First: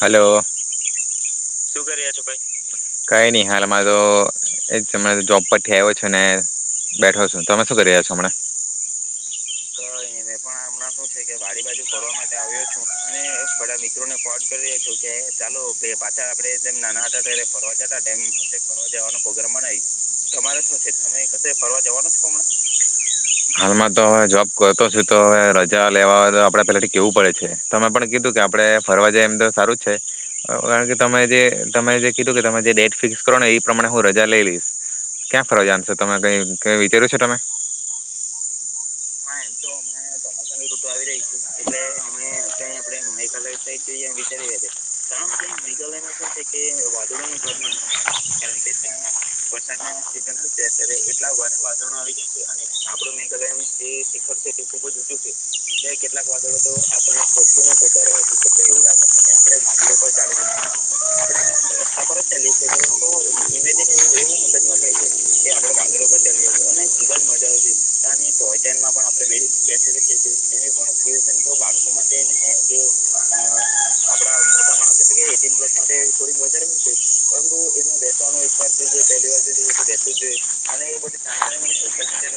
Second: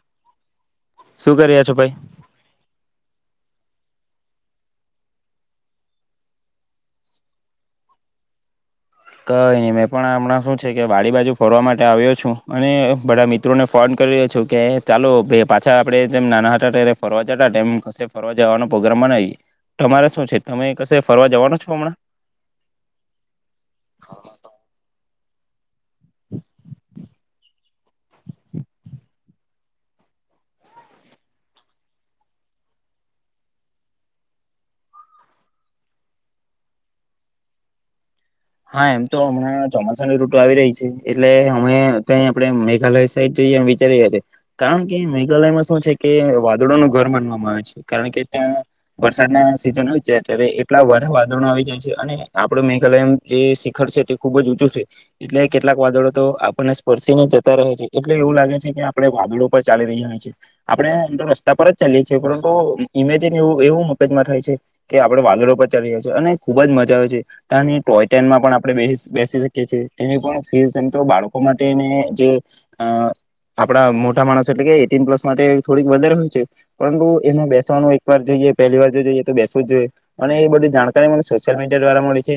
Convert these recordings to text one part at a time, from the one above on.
Hello, hello. શું કરી્યા છો ભાઈ? કઈ નઈ હાલ અમારો એજ જોબ પરથી આવ્યો છે ને બેઠો છો તમે શું કરી રહ્યા છો હમણાં. ક અહીંયા મેં પણ હમણાં શું છે કે વાડી બાજુ ફરવા માટે આવ્યો છું અને બધા મિત્રોને ફોન કર્યો છું કે ચાલો પાછા આપડે જેમ નાના હતા ફરવા જતા તેમ કશે ફરવા જવાનો પ્રોગ્રામ બનાવીએ. તમારે શું છે તમે કશે ફરવા જવાનો છો હમણાં? તો હાલમાં મેં જોબ. કરતો છું તો હવે રજા લેવા આપડે પેલાથી કેવું પડે છે. તમે પણ કીધું કે આપડે ફરવા જાયએ એમ તો સારું જ છે કારણ કે તમે જે તમે જે કીધું કે તમે જે ડેટ ફિક્સ કરો ને એ પ્રમાણે હું રજા લઈ લઈશ. ક્યાં ફરવા જવાનાશો તમે કઈ કઈ વિચાર્યું છે તમે? હા એમ તો હમણાં ચોમાસાની ઋટુ આવી રહી છે. એટલે અમે ત્યાં આપણે મેઘાલય સાઈડ જઈ વિચારી રહ્યા છે. કારણ કે મેઘાલયમાં શું છે કે વાદળોનું ઘર માનવામાં આવે છે કારણ કે ત્યાં વરસાદના સિઝન આવી જાય ત્યારે એટલા વધારે વાદળો આવી જાય છે અને આપડે મેઘાલય જે શિખર છે તે ખુબ જ ઊચું છે એટલે કેટલાક વાદળો તો આપણને સ્પર્શી ને જતા રહે છે એટલે એવું લાગે છે કે આપણે વાદળો પર ચાલી રહ્યા છીએ. આપડણે રસ્તા પર જ ચાલીએ છીએ પરંતુ ઇમેજિન એવું એવું મગજમાં થાય છે કે આપડણે વાદળો પર ચાલી રહ્યા છીએ અને ખુબ જ મજા આવે છે. કારણ યે તોએ ટેનમાં પણ આપણે બે બેસી શકીએ છીએ એની પણ ફીસ એમ તો બાળકો માટેને જે અહ આપણા મોટા માણસો એટલે કે એટીન પ્લસ માટે થોડીક વધારે હોય છે પરંતુ એમાં બેસવાનું એકવાર જોઈએ પહેલી વાર જોઈએ તો બેસવું જ જોઈએ અને એ બધી જાણકારી મને સોશિયલ મીડિયા દ્વારા મળી છે.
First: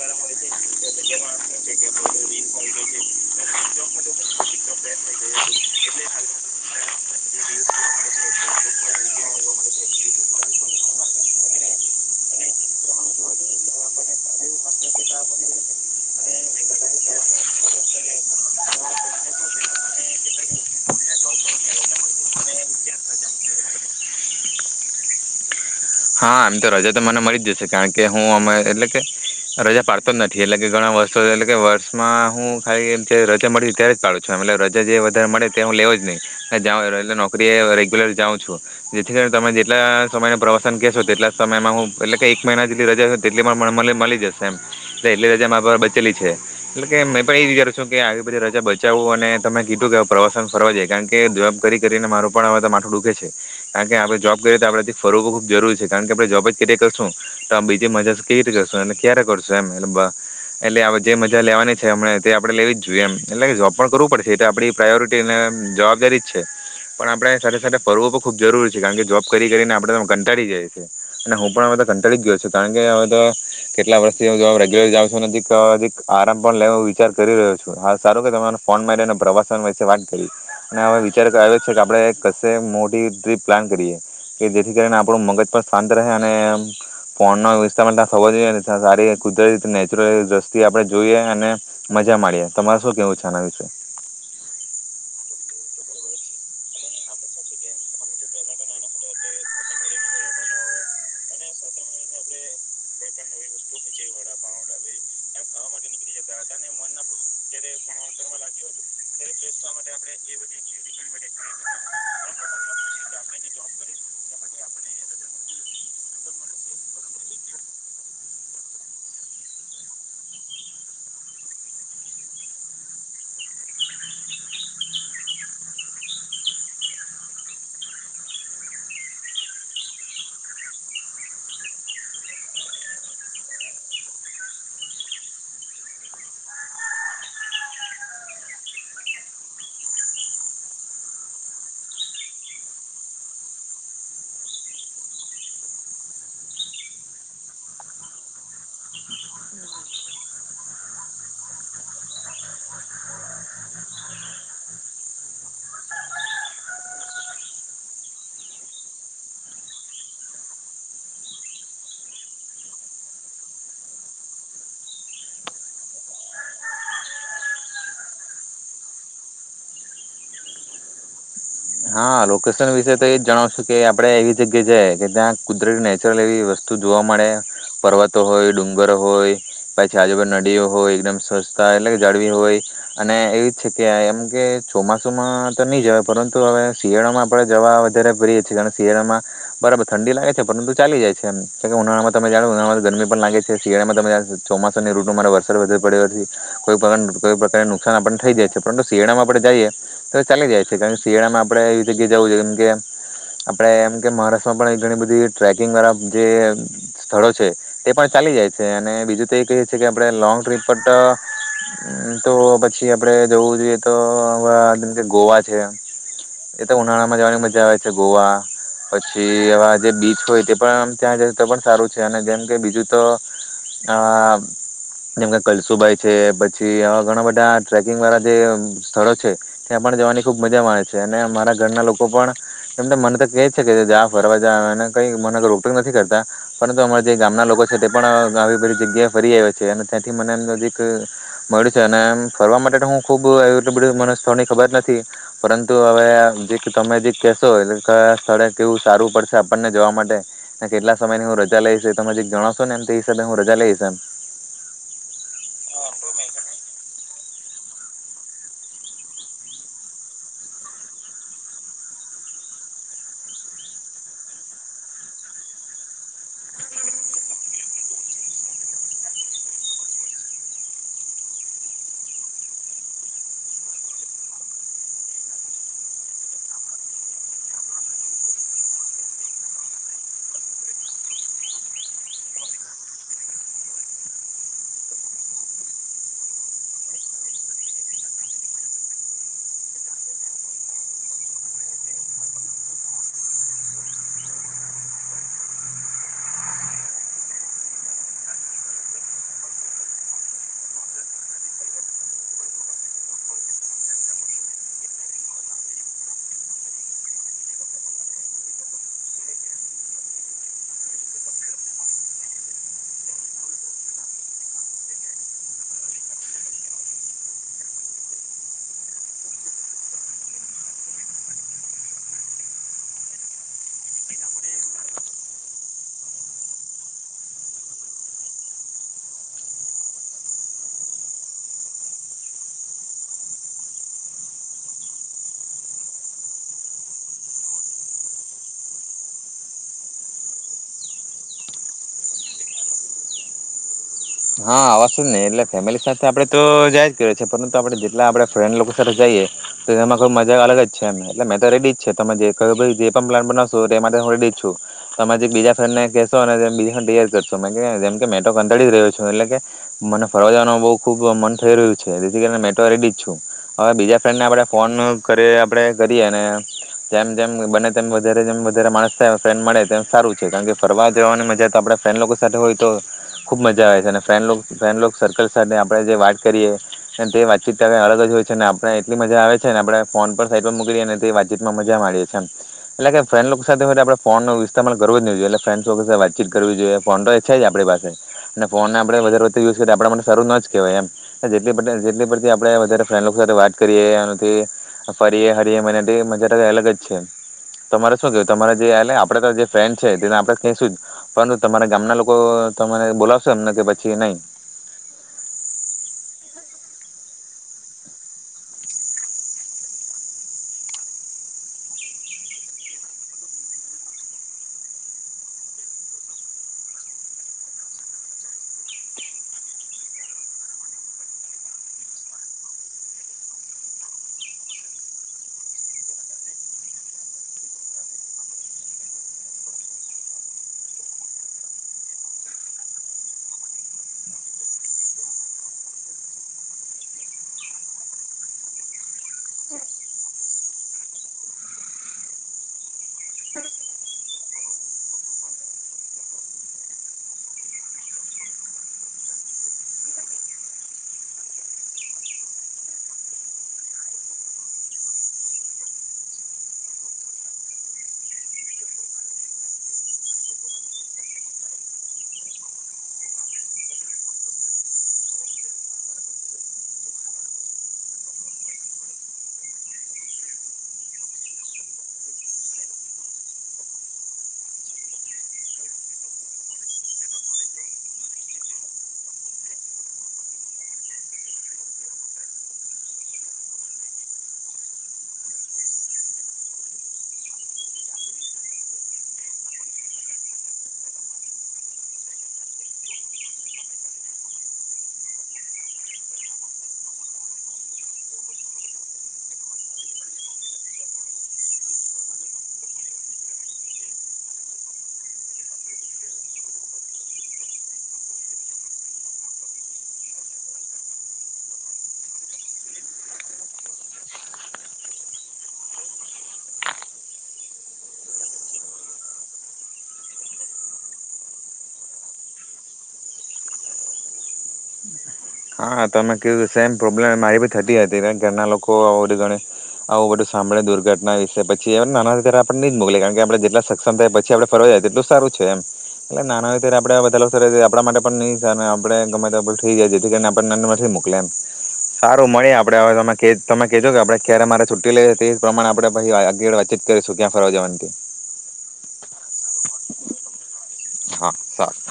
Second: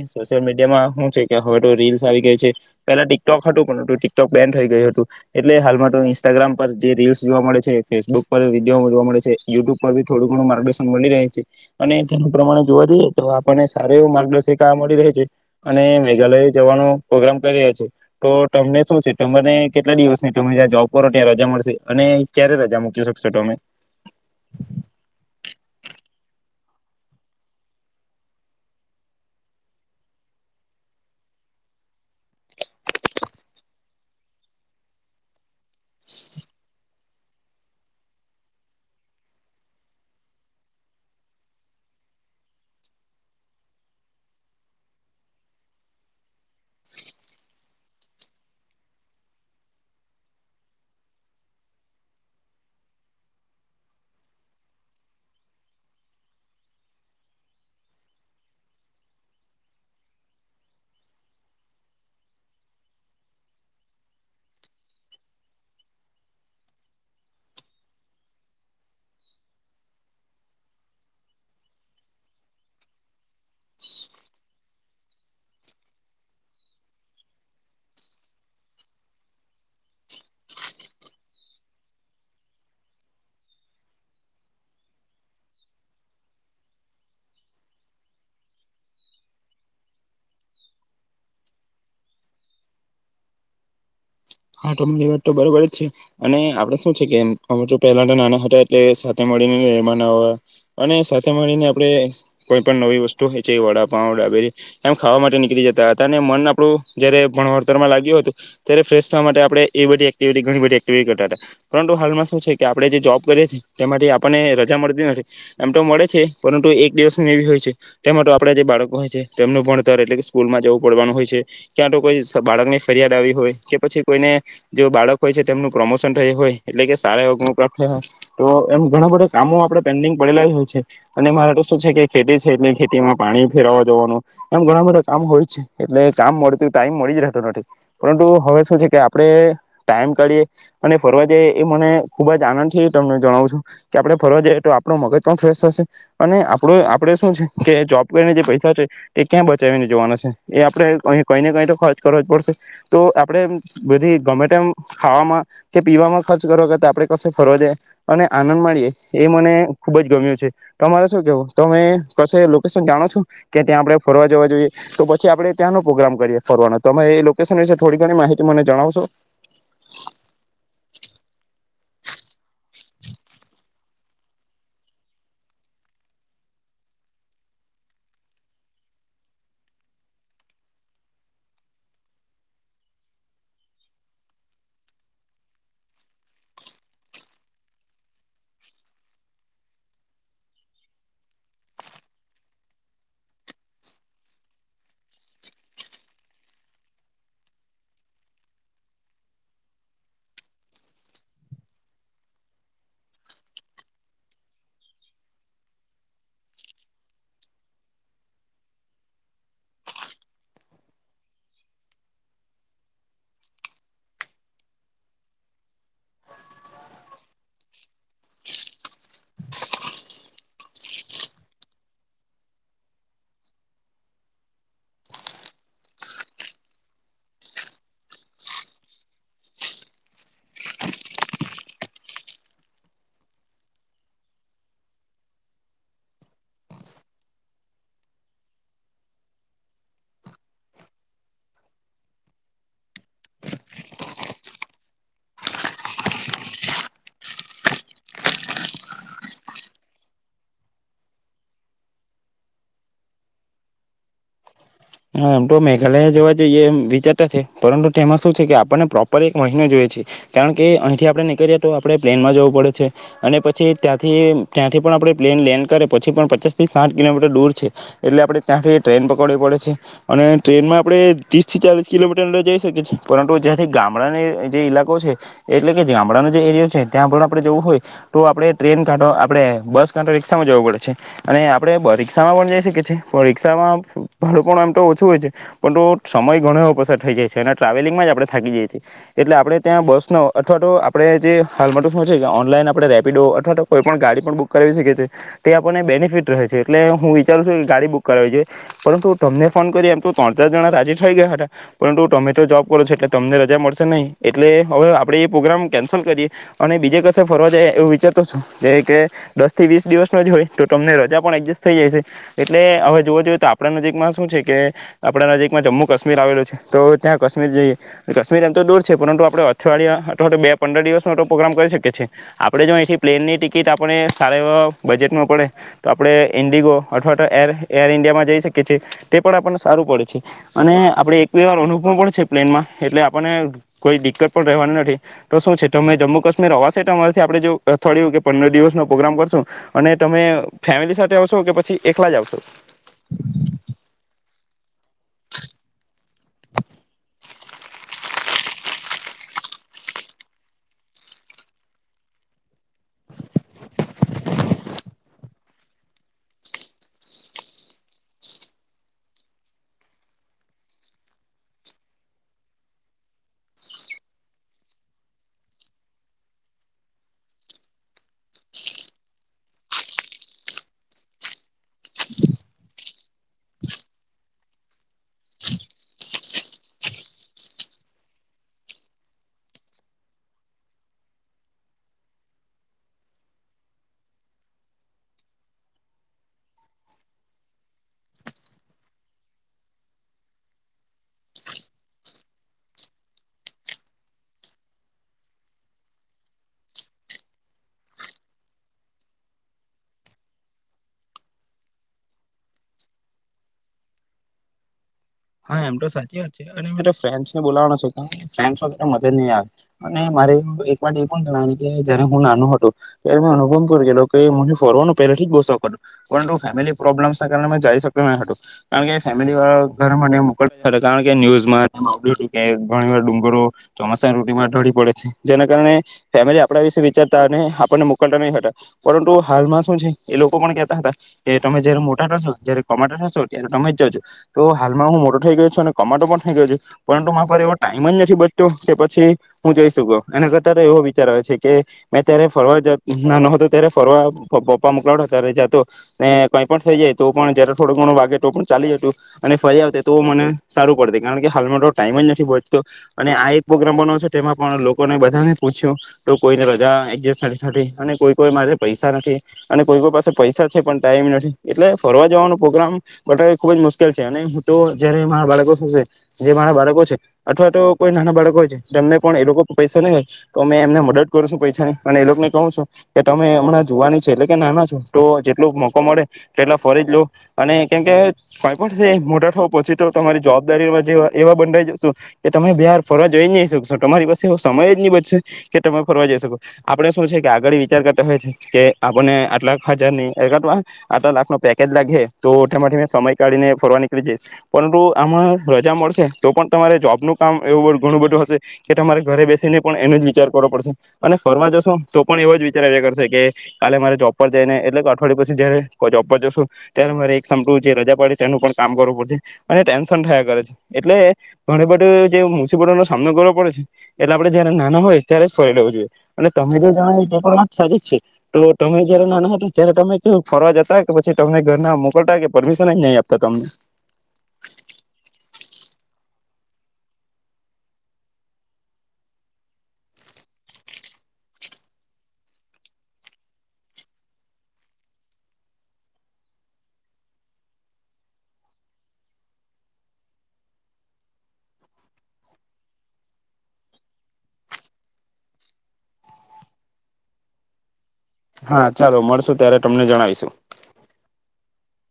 તેમાં હું છે કે હવે તો રીલ્સ આવી ગઈ છે. પેલા ટિકટોક હટો [inaudible] તો ટીકટોક બેન થઈ ગયું હતું એટલે હાલમાં તો ઇન્સ્ટાગ્રામ પર જે રીલ્સ જોવા મળે છે ફેસબુક પર વિડીયો જોવા મળે છે યુટ્યુબ પરી થોડું ઘણું માર્ગદર્શન મળી રહે છે અને તેના પ્રમાણે જોવા જઈએ તો આપણને સાર એવ માર્ગદર્શિકા મળી રહે જે અને મેઘાલય જવાનો પ્રગ્રામ કરી રહ્યા છે તો તમને શું છે તમને કેટલા દિવસની તમે જ્યા જોબ કરો છો ત્યાં રજા મળશે અને ક્યારે રજા મૂકી શકશો તમે? હા એમ તો રજા તો મને મળી જ જશે કારણ કે હું અ એટલે કે રજા પાડતો જ નથી એટલે કે ઘણા વર્ષો એટલે કે વર્ષમાં હું ખાલી રજા મળી ત્યારે જ પાડું છું એટ રજા જે વધારે મળે તે હું લેવ જ નહી એલે નોકરી રેગ્યુલર જાઉં છું જેથી કરીને તમે જેટલા સમયનો પ્રવાસ તન કહેશો તેટલા સમયમાં હું એટલે કે એક મહિના જેટલી રજા તેટલી પણ મળી જશે એમ. એટલી રજા મા બચેલી છે. એટલે કે મેં પણ એ વિચારું છું કે પછી રજા બચાવું અને તમે કીધું કે પ્રવાસન ફરવા જઈ કારણ કે જોબ કરી કરીને મારું પણ હવે તો માથું દુઃખે છે કારણ કે આપણે જોબ કરીએ તો આપણેથી ફરવું જરૂરી છે કારણ કે આપણે જોબજ કર્યા કરશું તો આ બીજી મજા કેવી રીતે કરશું અને ક્યારે કરશું એમ એલે એટલે જે મજા લેવાની છે હમણે તે આપણે લેવી જ જોઈએ એમ એટલે કે જોબ પણ કરવું પડશે એ તો આપણી પ્રાયોરિટી અને જવાબદારી જ છે. પણ આપણે સાથે સાથે ફરવું પણ ખૂબ જરૂરી છે. કારણ કે જોબ કરી કરીને આપણે કંટાળી જાય છે. અને હું પણ હવે તો કંટાળી ગયો છું કારણ કે હવે તો કેટલા વર્ષથી હું જોબ રેગ્યુલર જાઉં છું ને અધિક આરામ પણ લે વિચાર કરી રહ્યો છું. હા સારો કે તમારા ફોનમાંરી અને પ્રવાસન વિષય વાત કરી અને હવે વિચાર આવ્યો છે કે આપણે કશે મોટી ટ્રીપ પ્લાન કરીએ કે જે જેથી કરીને આપણું મગજ પણ શાંત રહે અને, ફોનના વિસ્તારમાં તાં ફરવા જોઈએ ને તાં સારી કુદરતી રીતે નેચરલ દ્રષ્ટિ આપણે જોઈએ અને મજા માંણીએ, તમારે શું કેવું છે આના વિષય? હા તમની વાત તો બરોબર જ છે અને આપડે શું છે કે અમે અમે તો પહેલાના નાના હતા એટલે સાથે મળીને નહેરમાં નાવા અને સાથે મળીને આપણે કોઈ પણ નવી વસ્તુ હો છે વડાપાંવ ડાબેરી એમ ખાવા માટે નીકળી જતા હતા, અને મન આપણું જયારે ભણવળતર માં લાગ્યું હતું ત્યારે ફ્રેશ થવા માટે આપણે એ બધી એક્ટિવિટી ઘણી બધી એક્ટિવિટી કરતા હતા. પરંતુ હાલમાં શું છે કે આપણે જે જોબ કરીએ છીએ, તેમાંથી આપણને રજા મળતી નથી. એમ તો મળે છે, પરંતુ એક દિવસની એવી હોય છે, તેમાં તો આપણાં જે બાળકો હોય છે તેમનું ભણતર એટલે કે સ્કૂલમાં જવું પડવાનું હોય છે, ક્યાં તો કોઈ બાળકની ફરિયાદ આવી હોય કે પછી કોઈને જે બાળક હોય છે તેમનું પ્રમોશન થયું હોય, એટલે કે સારા એવા ગુણ પ્રાપ્ત થયા હોય, તો એમ ઘણા બધા કામો આપણે પેન્ડિંગ પડેલા જ હોય છે. અને મારે તો શું છે કે ખેતી છે એટલે ખેતીમાં પાણી ફેરવવા જવાનું એમ ઘણા બધા કામ હોય છે એટલે કામ મળતું, ટાઈમ મળી જ રહેતો નથી. પરંતુ હવે શું છે કે આપણે ટાઈમ કાઢીએ અને ફરવા જઈએ, એ મને ખૂબ જ આનંદથી તમને જણાવું છું, કે આપડે ફરવા જઈએ તો આપણું મગજ પણ ફ્રેશ થશે, અને આપડું આપડે શું છે કે જોબ કરીને જે પૈસા છે, એ ક્યાં બચાવીને જવાના છે? એ આપણે અહી કંઈ ને કંઈ તો ખર્ચ કરવા જ પડશે. તો આપ ણે બધી ગમે તેમ ખાવામાં કે પીવામાં ખર્ચ કરવા કરતા આપણે કશે ફરવા જાય અને આનંદ માણીએ એ મને ખૂબ જ ગમ્યું છે. તમારે શું કેહવું? તમે કશે લોકેશન જાણો છો કે ત્યાં આપડે ફરવા જવા જોઈએ? તો પછી આપણે ત્યાંનો પ્રોગ્રામ કરીએ ફરવાનો તમે એ લોકેશન વિશે થોડી ઘણી માહિતી મને જણાવશો? હા લોકે શન વિશે તો એ જ જણાવશું કે આ આપણે એવી જગ્યાએ જાએ કે ત્યાં કુદરતી નેચરલ એવી વસ્તુ જોવા મળે, પર્વતો હોય, ડુંગર હોય, પછી આજુબાજુ નદીઓ હોય, એકદમ સ્વચ્છતા એટલે કે જાળવી હોય, અને એવી જ જગ્યા એમ કે ચોમાસુમાં તો નીં જવાય પરંતુ હવે શિયાળામાં આપડે જવા વધારે ફરિયે છીએ, કારણ શિયાળામાં બરાબર ઠંડી લાગે છે, પરંતુ ચાલી જાય છે, એમ. કારણ કે ઉનાળામાં તમે જાણો ઉનાળામાં ગરમી પણ લાગે છે. શિયાળામાં તમે ચોમાસાની રૂતુમાં તમારે વરસાદ વધુ પડ્યો હોવાથી કોઈ પ્રકાર કોઈ પ્રકાર નુકસાન આપણને થઈ જાય છે. પરંતુ શિયાળામાં આપણે જાઈએ તો ચાલી જાય છે, કારણ કે શિયાળામાં આપ આપણે એવી જગ્યાએ જવું જોઈએ, જેમ કે આપણે એમ કે મહારાષ્ટ્રમાં પણ ઘણી બધી ટ્રેકિંગવાળા જે સ્થળો છે તે પણ ચાલી જાય છે. અને બીજું તો એ કહીએ છે, કે આપણે લોંગ ટ્રીપ પર તો અહ પછી આપણે જવું જોઈએ તો જેમકે ગોવા છે એ તો ઉનાળામાં જવાની મજા આવે છે ગોવા, પછી આવા જે બીચ હોય તે પણ ત્યાં જઈએ તો પણ સારું છે. અને જેમ કે બીજું તો આહ જેમકે કલસુબાઈ છે, પછી આવા ઘણા બધા ટ્રેકિંગવાળા જે સ્થળો છે ત્યાં પણ જવાની ખૂબ મજામાં આવે છે અને અમારા ઘરના લોકો પણ એમને મને તો કે જ છે કે, જા ફરવા જા, અને કંઈ મને કોઈ રોકટોક નથી કરતા, પરંતુ અમારા જે ગામના લોકો છે તે પણ આવી બધી જગ્યાએ ફરી આયવા છે, અને ત્યાંથી મને એમ નજીક મળ્યું છે અને એમ ફરવા માટે હું ખુબ એમ સ્થળની ખબર નથી પરં તો હવે આ જે તમે જે કહેશો એટલે કયા સ્થળે કેવું સારું પડશે આપણને જવા માટે, ને કેટલા સમયની હું રજા લઈશ એ તમે જીરીક જણાવશો ને એમ તો એ હિસાબે હું રજા લઈશ એમ. હા, એમ તો મેઘાલયા જોવા જઈએ એમ વિચારતા છે, પરંતુ તેમાં શું છે કે આપણને પ્રોપર એક મહિનો જોઈએ છે. કારણ કે અહીંથી આપણે નીકળીએ તો આપણે પ્લેનમાં જવું પડે છે. અને પછી ત્યાંથી, ત્યાંથી પણ આપણે પ્લેન લેન્ડ કરે પછી પણ પચાસથી સાઠ કિલોમીટર દૂર છે, એટલે આપણે ત્યાંથી ટ્રેન પકડવી પડે છે. અને ટ્રેનમાં આપણે ત્રીસ થી ચાલીસ કિલોમીટર અંદર જઈ શકીએ છીએ, પરંતુ જ્યાંથી ગામડાની જે ઈલાકો છે, એટલે કે ગામડાનો જે એરિયો છે ત્યાં પણ આપણે જવું હોય તો આપણે ટ્રેન કાં તો આપણે બસ કાં તો રિક્ષામાં જવું પડે છે. અને આપણે રિક્ષામાં પણ જઈ શકીએ છીએ પણ રિક્ષામાં ભાડું પણ આમ તો ઓછું હોય છે, પરંતુ સમય ઘણો એવો પસાર થઈ જાય છે, અને ટ્રાવેલિંગમાં જ આપણે થાકી જઈએ છીએ. એટલે આપણે ત્યાં બસનો અથવા તો આપણે જે હાલમાં તો શું છે કે ઓનલાઈન આપણે રેપિડો અથવા તો કોઈ પણ ગાડી પણ બુક કરાવી શકીએ છીએ, તે આપણને બેનિફિટ રહે છે, એટલે હું વિચારું છું કે ગાડી બુક કરાવવી જોઈએ. પરંતુ તમને ફોન કરીએ એમ તો ત્રણ ચાર જણા રાજી થઈ ગયા હતા, પરંતુ તમે તો જોબ કરો છો, એટલે તમને રજા મળશે નહીં. એટલે હવે આપણે એ પોગરામ કેન્સલ કરીએ. અને બીજે કસે ફરવા જાએ એવું વિચારતો છું, જે કે દસથી વીસ દિવસનો જ હોય, તો તમને રજા પણ એડજસ્ટ થઈ જાય છે. એટલે હવે જોવા જોઈએ તો આપણા નજીકમાં શું છે કે આપણા નજીકમાં જમ્મુ કાશ્મીર આવેલું છે, તો ત્યાં કાશ્મીર જઈએ. કાશ્મીર એમ તો દૂર છે પરંતુ આપણે અથવાડિયા અઠવા તો બે પંદર દિવસનો તો પ્રોગ્રામ કરી શકીએ છીએ. આપણે જો અહીંથી પ્લેનની ટિકિટ આપણને સારા એવા બજેટમાં પડે, તો આપણે ઇન્ડિગો અથવા તો એર એર ઇન્ડિયામાં જઈ શકીએ છીએ. તે પણ આપણને સારું પડે છે. અને આપડે એક બે વાર અનુભવ પણ છે પ્લેનમાં, એટલે આપણને કોઈ દિકકત પણ રહેવાની નથી. તો શું છે તમે જમ્મુ કાશ્મીર અવાશે તમારથી આપડે જો અથવાડિયું કે પંદર દિવસનો પોગરામ કરશું, અને તમે ફેમિલી સાથે આવશો કે પછી એખલા જ આવશો? હા અવાસે જ ને, એટલે ફેમિલી સાથે આપડે તો જાય જ કરે છે, પરંતુ આપડણે જેટલા આપડે ફ્રેન્ડ લોકો સાથે જઈએ તો એમાં કંઈ મજા અલગ જ છે, એમ. એટલે મેં તો રેડી જ છે તમે જે કંઈ જે પણ પ્લાન બનાવશો એમાં તો હું રેડી જ છું. તમે જે બીજા ફ્રેન્ડને કહેશો અને બીજી [unintelligible] કરશો મે જેમ કે મેં તો કંટાળી જ રેયલો છું, એટલે કે મને ફરવા જવાનું બહુ ખુબ મન થઈ રયલું છે, જેથી કરીને મેંટો રેડી જ છું. હવે બીજા ફ્રેન્ડને આપણે ફોન કરી આપે કરીએ અને જેમ જેમ બને તેમ વધ જેમ વધારે માણસ ફન્ડ મળે તેમ સારું છે, કારણ કે ફરવા જવાની મજા તો આપ ફ્રેન્ડ લોકો સાથે હોય તો ખુબ મજા મઝા આવે છે, અને ફ્રેન્ડ લોક ફ્રેન્ડ લોક સર્કલ સાથે આપણેે જે વાત કરીએ તે વાતચીત તો કંઈ અલગ જ હોય છે. ને આપણે એટલી મજા આવે છે ને આપણે ફોન પર સાઈટ પર મૂકી દઈએ અને તે વાતચીતમાં મજા માડીએ છીએ એમ. એટલે કે ફ્રેન્ડ લોક સાથે હોય તો આપણે ફોનનો ઈસ્તેમાલ કરવો જ નહીં જોઈએ, એટલે ફ્રેન્ડ લોક સાથે વાતચીત કરવી જોઈએ, ફોન તો છે જ આપણી પાસે, ને ફોનને આપડે વધારે વખતે યુઝ કરીએ તે આપડે માટે સારું ન જ કહેવાય એમ. ને જેટલી પડતી આપડે જેટલી પડતી આપડે વધારે ફ્રેન્ડ લોકો સાથે વાત કરીએ એથી ફરીએ હરીએ, મને તે મજા તો કાંઈ અલગ જ છે એમ. તમારે શું કેવું તમારે જે, એટલે આપણે તો જે ફ્રેન્ડ છે તેમને તો આપણે કહીશું જ, પરંતુ તમારા ગામના લોકો તમે બોલાવ શો એમને કે પછી નહીં? હા એમ તો સાચી વાત છે. અને મેં તો ફ્રેન્ડ્સને બોલાવાનો છુ પણ ફ્રેન્ડ્સ વગર તો મજા જ નહીં આવે, અને મારે એક વા એક વાત એ પણ કરવાની છે, કે જયારે હું નાનો હતો, ત્યારે મે અનુભમ કરી ગેલો કે મને ફોરવાનું પહેલાથી જ બો સોખ હતો, પરંતુ ફેમિલી પ્રોબ્લેમ્સના કારણે મેં જઈ શક્યો ન હતો, કારણ કે ફેમિલીવાળા વાળા મને મોકલતા અને કારણકે ન્યુઝમાં [unintelligible] કે ઘણી વાર ડુંગરો ચોમાસાની ૠતૂમાં ઢળી પડે છે, જેના કારણે ફેમિલી આપડા વિશે વિચારતા હોય અને આપણને મોકલતા નહીં હતા, પરંતુ હાલમાં શું છે, એ લોકો પણ કેહેતા હતા, કે તમે જયારે મોટા થશો જયારે કમાટા થશો ત્યારે તમે જ જજો. તો હાલમાં હું મોટો થઈ ગયો છું અને કમાટો પણ થઈ ગયો છું, પરંતુ મારા પર એવો ટાઈમ જ નથી બચતો કે પછી હું જઈ શક્યો. એના કરતા તો એવો વિચાર આવે છે કે, મેં ત્યારે ફરવા જ નાનો હતો ત્યારે ફરવા પપ્પા મોકલાવતા ત્યારે જાતો ને કંઈ પણ થઈ જાય તો પણ જયારે થોડો ઘણું વાગે તો પણ ચાલી જતું અને ફરી આવતે, તો મને સારું પડતે કારણ કે હાલમાં તો ટાઈમ જ નથી બચતો, અને આ એક પોગરામ બનાયવો છે, તેમાં પણ લોકોને બધાને પૂછ્યું તો કોઈને રજા એડજસ્ટ નથી થતી, અને કોઈ કોઈ પાસે પૈસા નથી, અને કોઈ કોઈ પાસે પૈસા છે પણ ટાઈમ નથી એટલે ફરવા જવાનું પોગરામ બટાયવો ખૂબ જ મુસ્કે મુસ્કેલ છે, અને હું તો જયારે મારા બાળકો થશે, જે મારા બાળકો છે અથવા તો કોઈ નાના બાળકો હોય છે તેમને પણ એ લોકો પર પૈસા નહીં હોય, તો અમે એમને મદદ કરું છું પૈસાની અને એ લોકને કહું છું, કે તમે હમણાં જુવાની છે, એટલે કે નાના છો તો જેટલો મોકો મળે તેટલા ફરીજ લો. અને કેમકે કાંઈ પણ થાય, મોટા થવ પછી તો તમારી જવાબદારી જે એવા બંધાઈ જશું કે તમે બાર ફરવા જઈ જ નહીં સકશો, તમારી પાસે એવો સમય જ નહી બચસે, કે તમે ફરવા જઈ શકો. આપણે શું છે કે આગળ વિચાર કરતા હોઈયે છે, કે આપણને આટ લાખ હજારની આટલા લાખનો પેકેજ લાગહે, તો તેમાંથી મેં સમય કાઢીને ફરવા નીકળી જઈસ, પરંતુ આમાં રજા મળશે તો પણ તમારે જોબનું કામ એવું બધું, ઘણું બધું હશે કે તમારે ઘરે બેસીને પણ એનો જ વિચાર કરવો પડશે. અને ફરવા જશો તો પણ એવો જ વિચાર આવ્યા કરશે કે કાલે મારે જોબ પર જઈને એટલે અઠવાડિયુ પછી જયારે જોબ પર જશો, ત્યારે મારે એક સામટું જે રજા પડી તેનું પણ કામ કરવું પડસે, અને ટેન્સન થયા કરે છે. એટલે ઘણી બધું જે મુસીબતોનો સામનો કરવો પડે છે, એટલે આપડે જયારે નાના હોય ત્યારે જ ફરી લેવું જોઈએ. અને તમે જે જણાવી તે પણ વાત સાચી જ છે. તો તમે જયારે નાના ત્યારે તમે કેવુંક ફરવા જતા કે પછી તમને ઘરના મોકલતા કે પરમિશ ન જ નહીં આપતા તમને? હા તો તમે કીધું, સેમ પ્રોબ્લેમ મારે બી થતી હતી. ઘરના લોકો આવ બધું ગણે આવું બધું સાંભળે દુર્ઘટના વિશે પછી એ નાના હોય ત્યારે આપણે ની જ મોકલે. કારણ કે આપણે જેટલા સક્ષમ થાય પછી આપણે ફરવા જાયએ એટલું સારું છે એમ. એટલે નાના હોય ત્યારે આપણે આ બધા લોક સાથે સર આપણા માટે પણ નહીં સારુંને આપણે ગમે તે આપણને થઈ જાય જેથી કરીને આપ ને નથી મોકલે એમ. સારું મળીએ આપડે હવે તમે તમે કેજો કે આપડે ક્યારે મારે છુટ્ટી લઈ તે જ પ્રમાણે આપણે પછી વાતચીત કરીશું ક્યાં ફરવા જવાની તે. હા ચાલો મળશુ ત્યારે તમને જણાવીશું. સારુ